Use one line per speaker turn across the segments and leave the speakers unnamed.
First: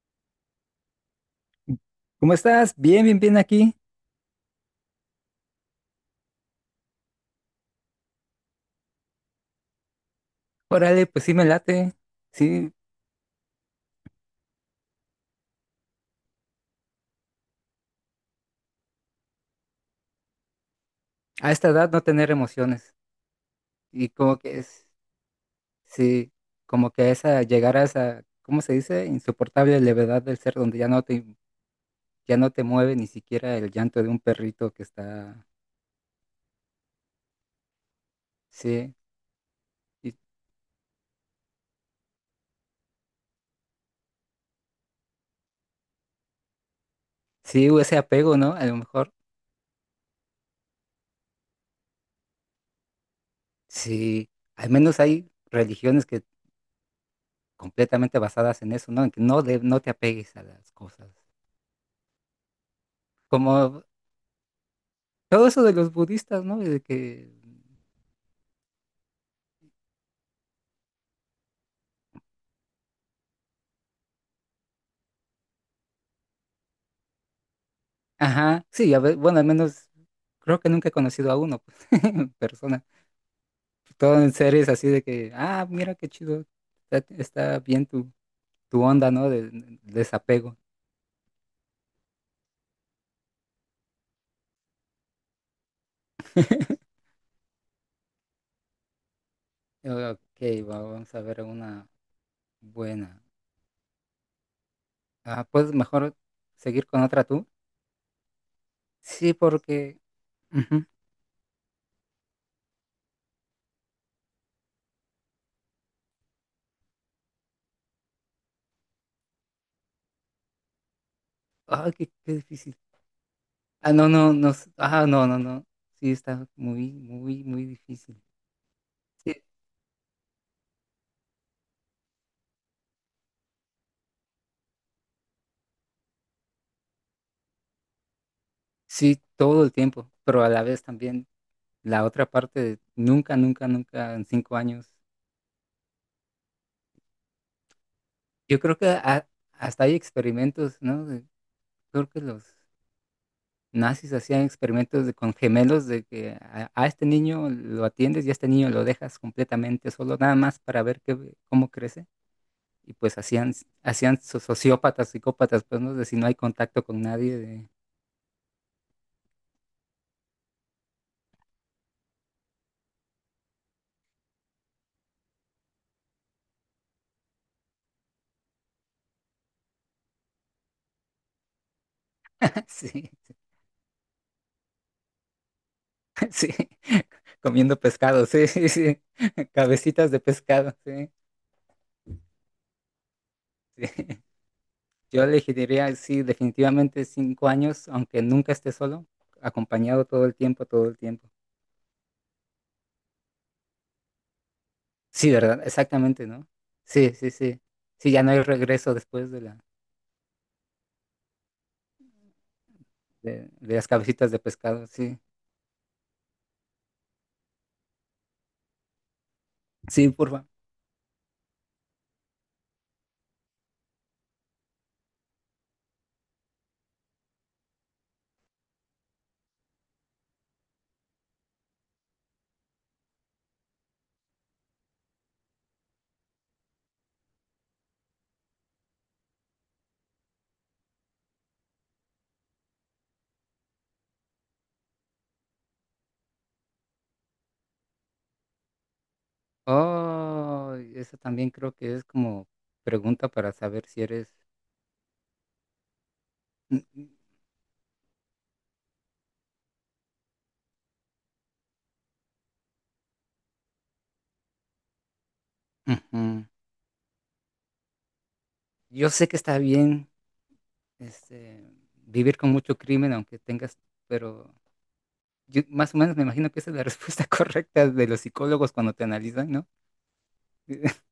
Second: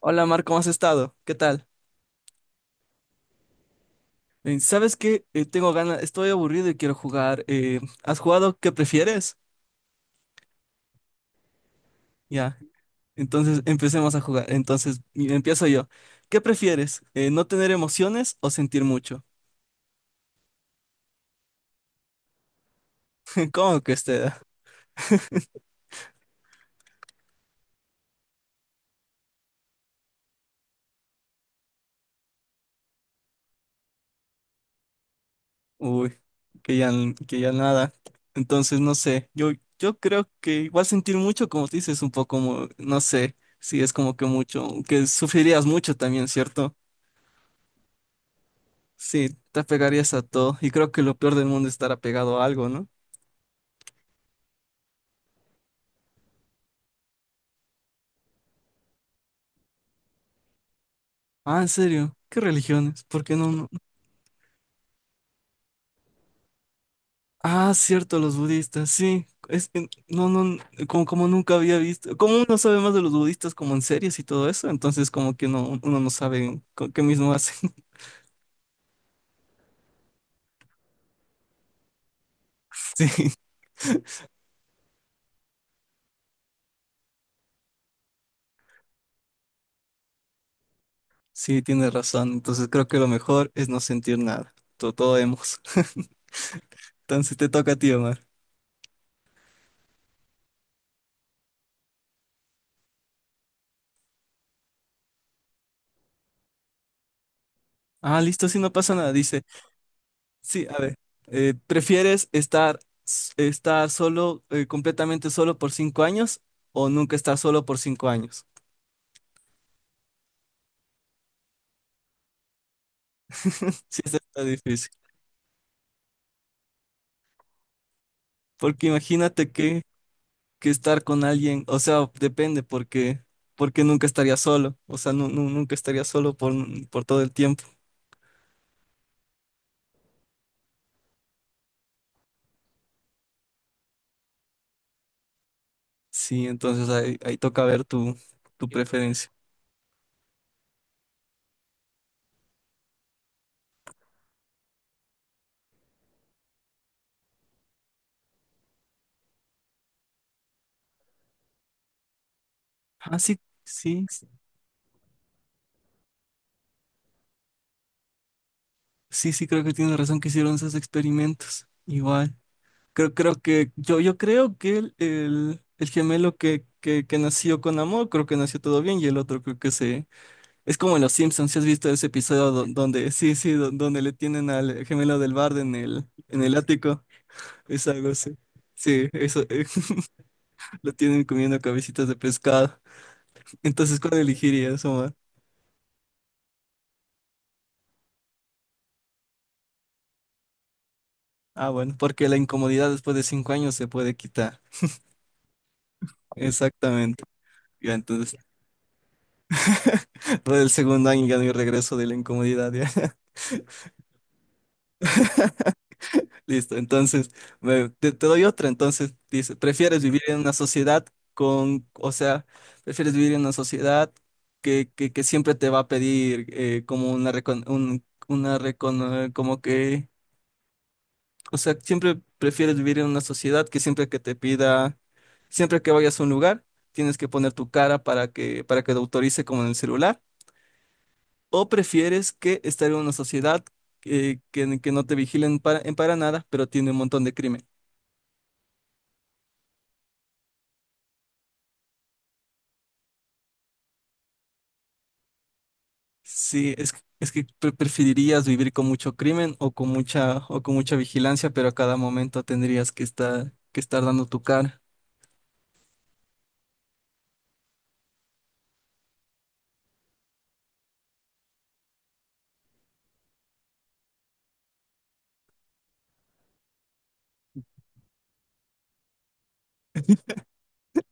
Hola Mar, ¿cómo has estado? ¿Qué tal?
¿Cómo estás? Bien, bien, bien aquí.
¿Sabes qué? Tengo ganas, estoy aburrido y quiero jugar. ¿Has jugado? ¿Qué prefieres?
Órale, pues sí me late.
Ya,
Sí,
entonces empecemos a jugar. Entonces y empiezo yo. ¿Qué prefieres? ¿No tener emociones o sentir mucho?
a esta edad no tener emociones.
¿Cómo que
Y
usted?
como que es, sí, como que esa, llegar a esa, ¿cómo se dice? Insoportable levedad del ser donde ya no te mueve ni siquiera el llanto de un perrito que está,
Uy, que ya, que ya nada. Entonces no
sí,
sé, yo
y-
creo que igual sentir mucho, como te dices, un poco, no sé, si es como que mucho, que sufrirías mucho también, ¿cierto?
sí, o ese apego, ¿no? A lo mejor,
Sí, te apegarías a todo. Y creo que lo peor del mundo es estar apegado a algo, ¿no?
sí, al menos hay religiones que completamente basadas en eso, ¿no? En que no, no te apegues a las cosas.
Ah, ¿en serio? ¿Qué religiones? ¿Por qué no?
Como todo eso de los budistas, ¿no? De que
Ah, cierto, los budistas, sí. Es que no, no, como, como nunca había visto. Como uno sabe más de los budistas como en series y todo eso, entonces como que no, uno no sabe qué mismo hacen.
Ajá, sí, a ver, bueno, al menos creo que nunca he conocido a uno pues, en persona.
Sí,
Todo en series así de que, ah, mira qué chido, está bien tu onda, ¿no? Desapego.
sí, tienes razón. Entonces creo que lo mejor es no sentir nada. Todo, todo hemos. Entonces te toca a ti, Omar.
Ok, vamos a ver una buena. Ah, ¿puedes mejor seguir con otra tú?
Ah, listo, sí, no pasa nada.
Sí,
Dice.
porque...
Sí, a
ujú.
ver, ¿prefieres estar solo, completamente solo por 5 años o nunca estar solo por 5 años?
Ay, qué difícil. Ah, no, no,
Está
no.
difícil,
Ah, no, no, no. Sí, está muy, muy, muy difícil.
porque
Sí,
imagínate que estar con alguien, o sea, depende, porque, porque nunca estaría solo, o sea, nunca estaría solo por todo el tiempo.
sí, todo el tiempo, pero a la vez también la otra parte, nunca, nunca, nunca en cinco años.
Sí, entonces ahí toca ver
Yo
tu
creo que ha-
preferencia.
hasta hay experimentos, ¿no? Creo que los nazis hacían experimentos con gemelos de que a este niño lo atiendes y a este niño lo dejas completamente solo, nada más para ver qué, cómo crece. Y
Ah,
pues
sí,
hacían,
sí,
hacían sociópatas, psicópatas, pues, ¿no? De si no hay contacto con nadie, de...
sí, sí, creo que tienes razón que hicieron esos experimentos. Igual. Creo que yo creo que el gemelo que nació con amor, creo que nació todo bien, y el otro creo que se... Es como en Los Simpsons, si has visto ese episodio donde,
Sí,
sí, sí, donde le tienen al gemelo del bardo en en
sí,
el ático.
comiendo
Es algo
pescado,
así.
sí, sí, sí,
Sí, eso,
cabecitas de pescado,
lo
sí,
tienen comiendo cabecitas de pescado. Entonces, ¿cuál
sí.
elegirías, Omar?
Yo elegiría, sí, definitivamente cinco años, aunque nunca esté solo, acompañado todo el tiempo, todo el tiempo.
Ah, bueno, porque la incomodidad después de 5 años se puede quitar.
Sí, ¿verdad? Exactamente, ¿no? Sí,
Exactamente.
sí, sí.
Ya,
Sí, ya no hay
entonces,
regreso después de la,
todo el segundo año ya no hay regreso de la incomodidad, ya.
de, de las cabecitas de pescado, sí.
Listo, entonces te doy otra. Entonces dice, ¿prefieres
Sí,
vivir en
porfa.
una sociedad con, o sea, prefieres vivir en una sociedad que siempre te va a pedir como una, una como que, o sea, siempre prefieres vivir en una sociedad que siempre que te pida, siempre que vayas a un lugar, tienes que poner tu cara para que te autorice como en el celular? ¿O prefieres que estar en una sociedad que no te vigilen en para nada, pero tiene un montón de crimen?
Oh, eso también creo que es como pregunta para saber si eres...
Sí,
Mm, mm,
es que preferirías vivir con mucho crimen o con mucha vigilancia, pero a cada momento tendrías que estar dando tu cara.
ujú. Yo sé que está bien, este, vivir con mucho crimen, aunque tengas, pero yo más o menos me imagino que esa es la respuesta correcta de los psicólogos cuando te analizan, ¿no?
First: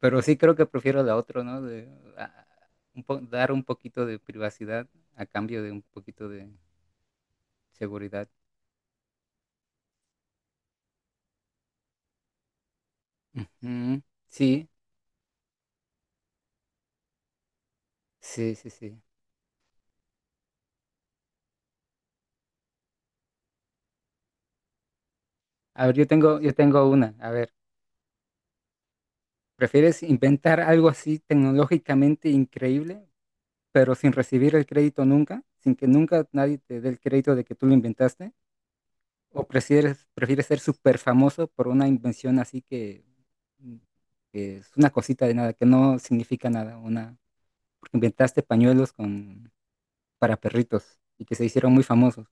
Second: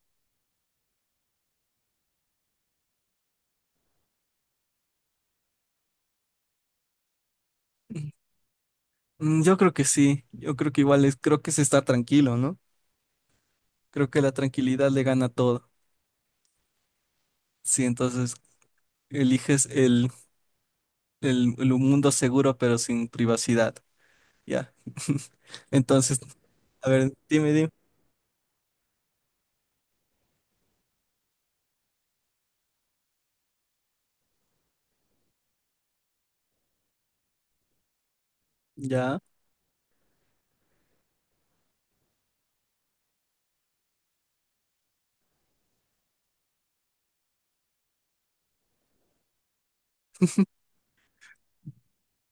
Pero sí creo que prefiero la otra, ¿no? De, ah, un po- dar un poquito de privacidad a cambio de un poquito de seguridad.
Mm, yo creo que sí, yo creo que igual es, creo que es estar tranquilo, ¿no?
Ujú.
Creo que la
Sí,
tranquilidad le gana todo. Sí, entonces
sí, sí, sí.
eliges el mundo seguro pero sin privacidad. Ya.
A ver, yo
Entonces,
tengo, yo tengo
a ver,
una. A ver,
dime.
¿prefieres inventar algo así tecnológicamente increíble, pero sin recibir el crédito nunca, sin que nunca nadie te dé el crédito de que tú lo inventaste?
Ya.
¿O prefieres ser súper famoso por una invención así que, mm, que es una cosita de nada, que no significa nada? Una, porque inventaste pañuelos para perritos y que se hicieron muy famosos.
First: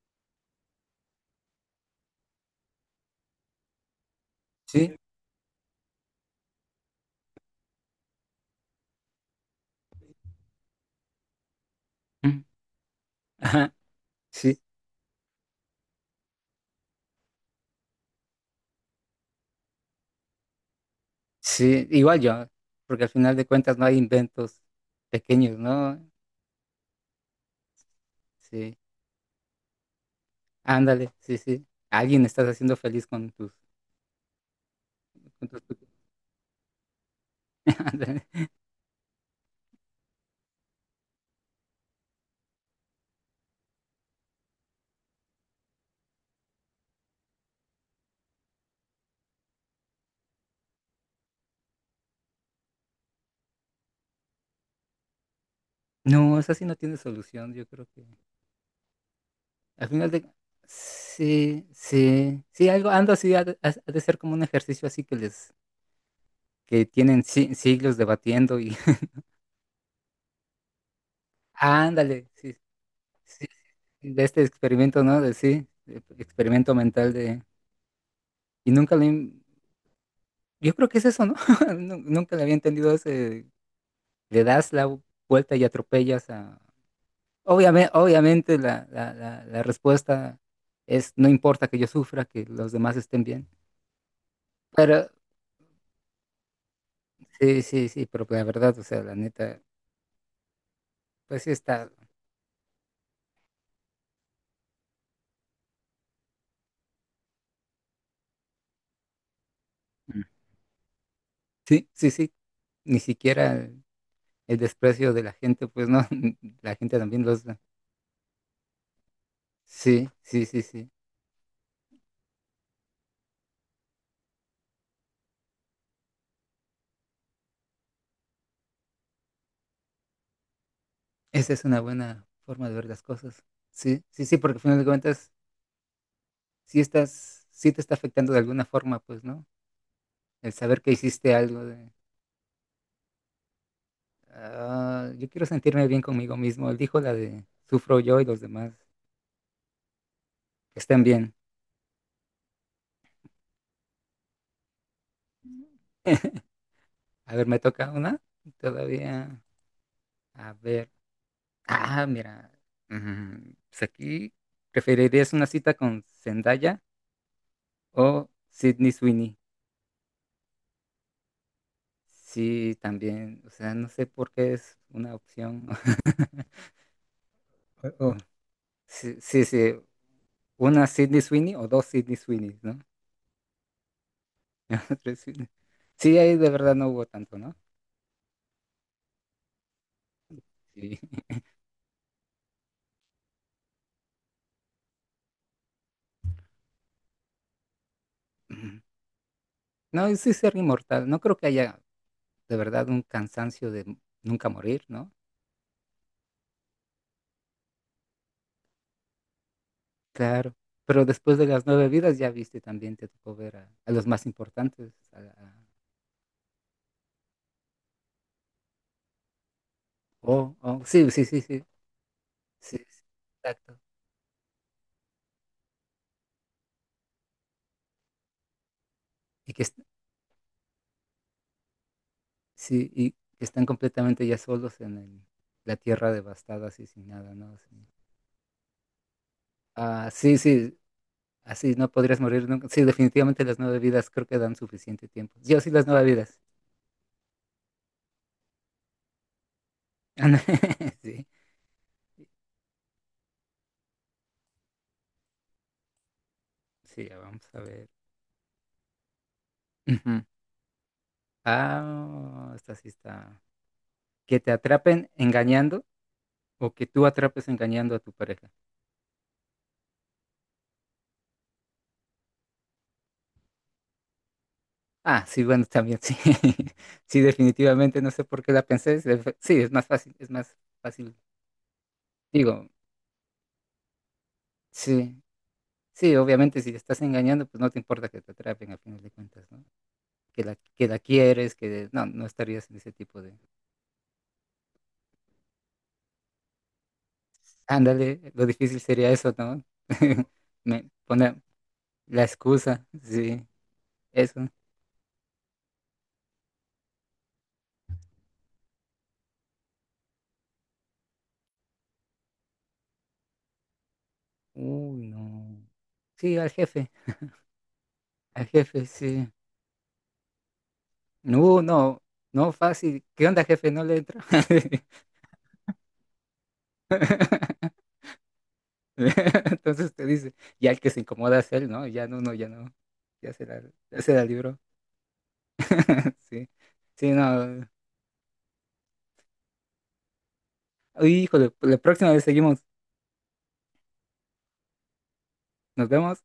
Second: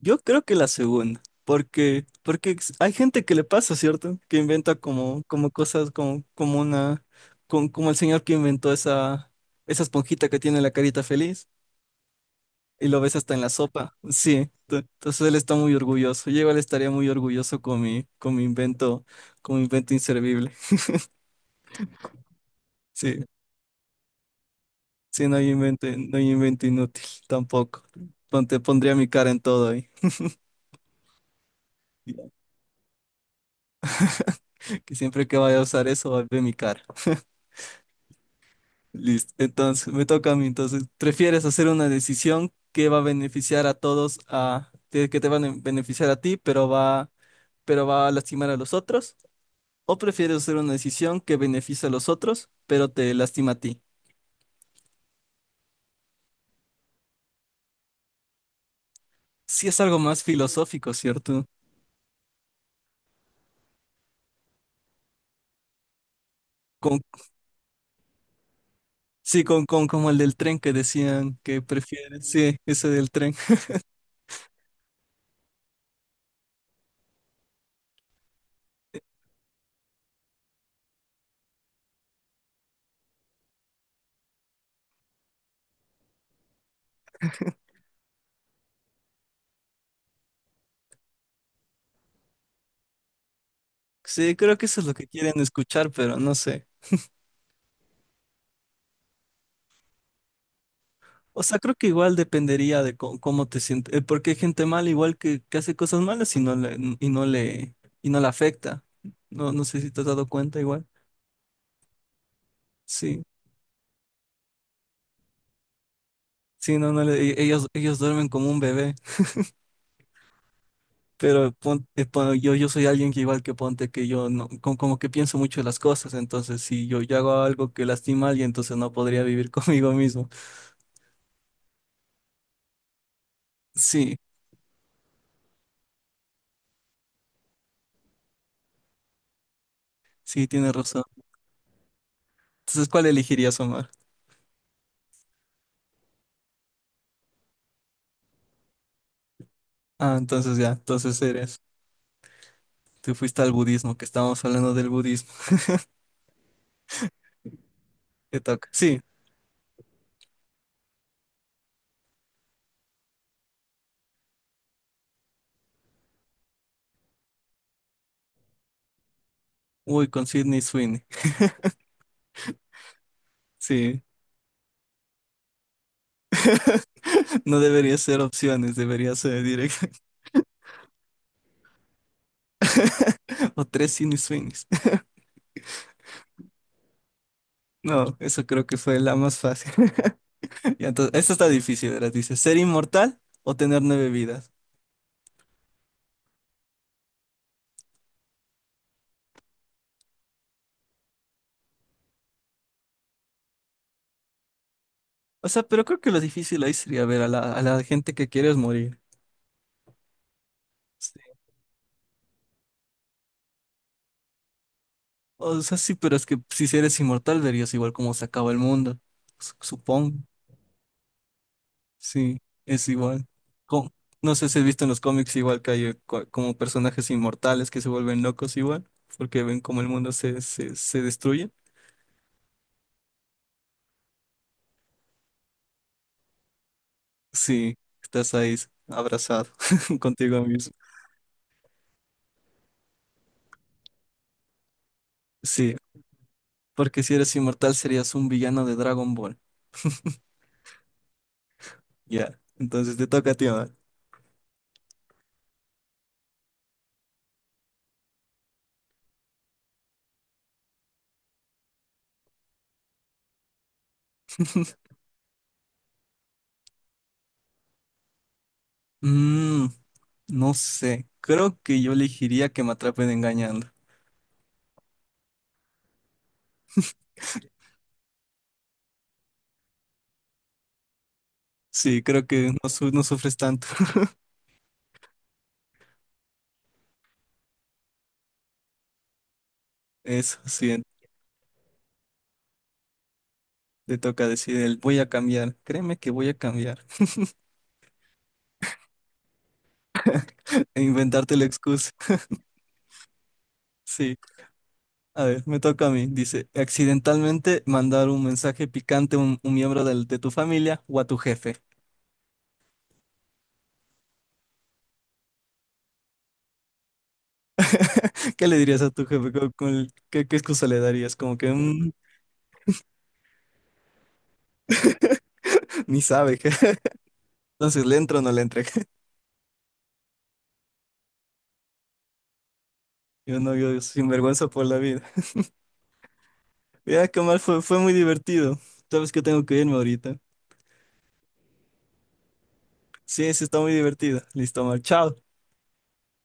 Yo creo que la segunda, porque, porque hay gente que le pasa, ¿cierto? Que inventa
Sí,
como, como cosas, como, como una, como el señor que inventó esa esponjita que tiene la carita feliz
mm,
y lo ves hasta en la
ajá,
sopa. Sí,
sí,
entonces él está muy orgulloso. Yo igual estaría muy orgulloso con con mi invento inservible.
sí, igual yo, porque al
Sí,
final de cuentas no hay inventos
sí, no hay
pequeños,
invento,
¿no?
no hay invento inútil tampoco. Pon- Te
Sí,
pondría mi cara en todo ahí.
ándale, sí, sí. A alguien estás haciendo feliz con tus...
Que siempre que
Con
vaya a
tus...
usar eso, va a ver mi cara.
ándale.
Listo. Entonces, me toca a mí. Entonces, ¿prefieres hacer una decisión que va a beneficiar a todos, a, que te van a beneficiar a ti, pero va a lastimar a los otros? ¿O prefieres hacer una decisión que beneficia a los otros, pero te lastima a ti?
No, eso sí no tiene solución, yo creo que...
Sí, es
Al
algo
final
más
de...
filosófico, ¿cierto?
Sí, sí, sí, algo, ando así, ha de ser como un ejercicio así que
Con,
tienen siglos debatiendo y...
sí, con como el del tren que decían que prefieres.
ándale, sí,
Sí, ese del tren.
sí, sí, de este experimento, ¿no? De sí, de experimento mental de... Y nunca le... Yo creo que es eso, ¿no? Nunca le había entendido ese... Le das la vuelta y atropellas a... Obviamente la respuesta es, no importa que yo sufra, que los demás estén bien.
Sí, creo que eso es lo
Pero,
que quieren escuchar, pero no sé.
sí, sí, sí, pero la verdad, o sea, la neta...
O
Pues sí
sea, creo que
está.
igual dependería de cómo te sientes, porque hay gente mala igual que hace cosas malas y no le afecta. No, no sé si te has dado cuenta igual.
Sí, sí, sí. Ni
Sí,
siquiera el, desprecio de la gente, pues no, la
sí, no,
gente
no
también los...
ellos duermen como un bebé,
Sí, sí, sí, sí.
pero yo soy alguien que igual que ponte que yo no, como, que pienso mucho de las cosas, entonces si yo hago algo que lastima a alguien, entonces no podría vivir conmigo mismo.
Esa es una buena forma de ver las cosas. Sí,
Sí,
sí, sí, porque al final de cuentas, sí te está afectando de alguna forma, pues, ¿no?
sí,
El
tienes
saber que
razón.
hiciste algo de,
Entonces, ¿cuál elegirías, Omar?
"Ah, yo quiero sentirme bien conmigo mismo." Él dijo la de, sufro yo y los demás,
Ah, entonces ya,
que estén
entonces
bien.
eres. Te fuiste al budismo, que estábamos hablando del budismo.
A ver, me toca una.
Te toca. Sí.
Todavía, a ver. Ah, mira, pues aquí preferirías una cita con Zendaya o Sydney Sweeney.
Uy, con Sydney Sweeney.
Sí, también, o sea, no
Sí.
sé por qué es una opción.
No debería
O- o-
ser opciones, debería
sí,
ser
sí, sí,
directo.
una Sydney Sweeney o dos Sydney Sweeney, ¿no?
O tres Sydney Sweeneys.
Tres Sydney. Sí, ahí de verdad no hubo tanto, ¿no?
No, eso creo que fue la más fácil. Y
Sí.
entonces, esto está difícil, ¿verdad? Dice, ¿ser inmortal o tener 9 vidas?
No, y sí ser inmortal. No creo que haya de verdad un cansancio de nunca morir, ¿no?
O sea, pero creo que lo difícil ahí sería ver a a la gente que quieres morir.
Claro, pero
Sí.
después de las nueve vidas ya viste también, te tocó ver a los más importantes.
O sea, sí, pero es que si eres inmortal verías igual cómo se acaba el mundo. Su- Supongo.
Oh, oh, sí, sí, sí, sí, sí,
Sí,
sí,
es igual.
exacto.
Com- no sé si has visto en los cómics igual que hay como personajes inmortales que se vuelven locos igual, porque
Y
ven
que, est-
como el mundo se destruye.
sí, y que están completamente ya solos en la tierra devastada, así sin nada, ¿no?
Sí,
Así,
estás ahí abrazado
sí,
contigo mismo.
sí, así no podrías morir nunca. Sí, definitivamente las nueve vidas creo que dan suficiente tiempo. Yo sí,
Sí,
las nueve vidas.
porque si eres inmortal serías un villano de Dragon Ball.
Sí,
Ya, entonces te toca a ti ahora.
sí, ya vamos a ver. Ujú. Ah, esta sí está. Que te atrapen engañando o que tú atrapes engañando a tu pareja.
Mm, no sé, creo que yo elegiría que me atrapen engañando.
Ah, sí, bueno, también sí. Sí, definitivamente, no sé por qué la pensé. Sí, es más fácil, es más fácil.
Sí, creo que no,
Digo,
no sufres tanto.
sí, sí, obviamente si te estás engañando, pues no te importa que te atrapen a final de cuentas, ¿no?
Eso,
Que la,
sí,
que la quieres, que no, no estarías en ese tipo de...
te toca decir el voy a cambiar. Créeme que voy a cambiar.
Ándale, lo difícil sería eso, ¿no?
e
Me
inventarte
pone
la excusa.
la excusa, sí,
Sí,
eso.
a ver, me toca a mí. Dice, accidentalmente mandar un mensaje picante a un miembro de tu familia o a tu jefe.
Uy, no. Sí, al
¿Qué le dirías
jefe,
a tu
sí.
jefe? Qué excusa le darías? Como que
No,
"Mm,
no, no fácil. ¿Qué onda, jefe? No le entro.
ni sabe. Entonces, ¿le entro o no le entro?
Entonces te dice, ya el que se incomoda es él, ¿no? Ya no, no, ya no. Ya
Yo
se
no,
la,
yo
ya se la
sinvergüenza
libró.
por la vida.
Sí,
Mira,
sí,
qué mal,
no.
fue muy divertido. Sabes que tengo que irme ahorita.
Uy, híjole, la próxima vez seguimos.
Sí, sí, está muy divertido. Listo, mal. Chao.
Nos vemos.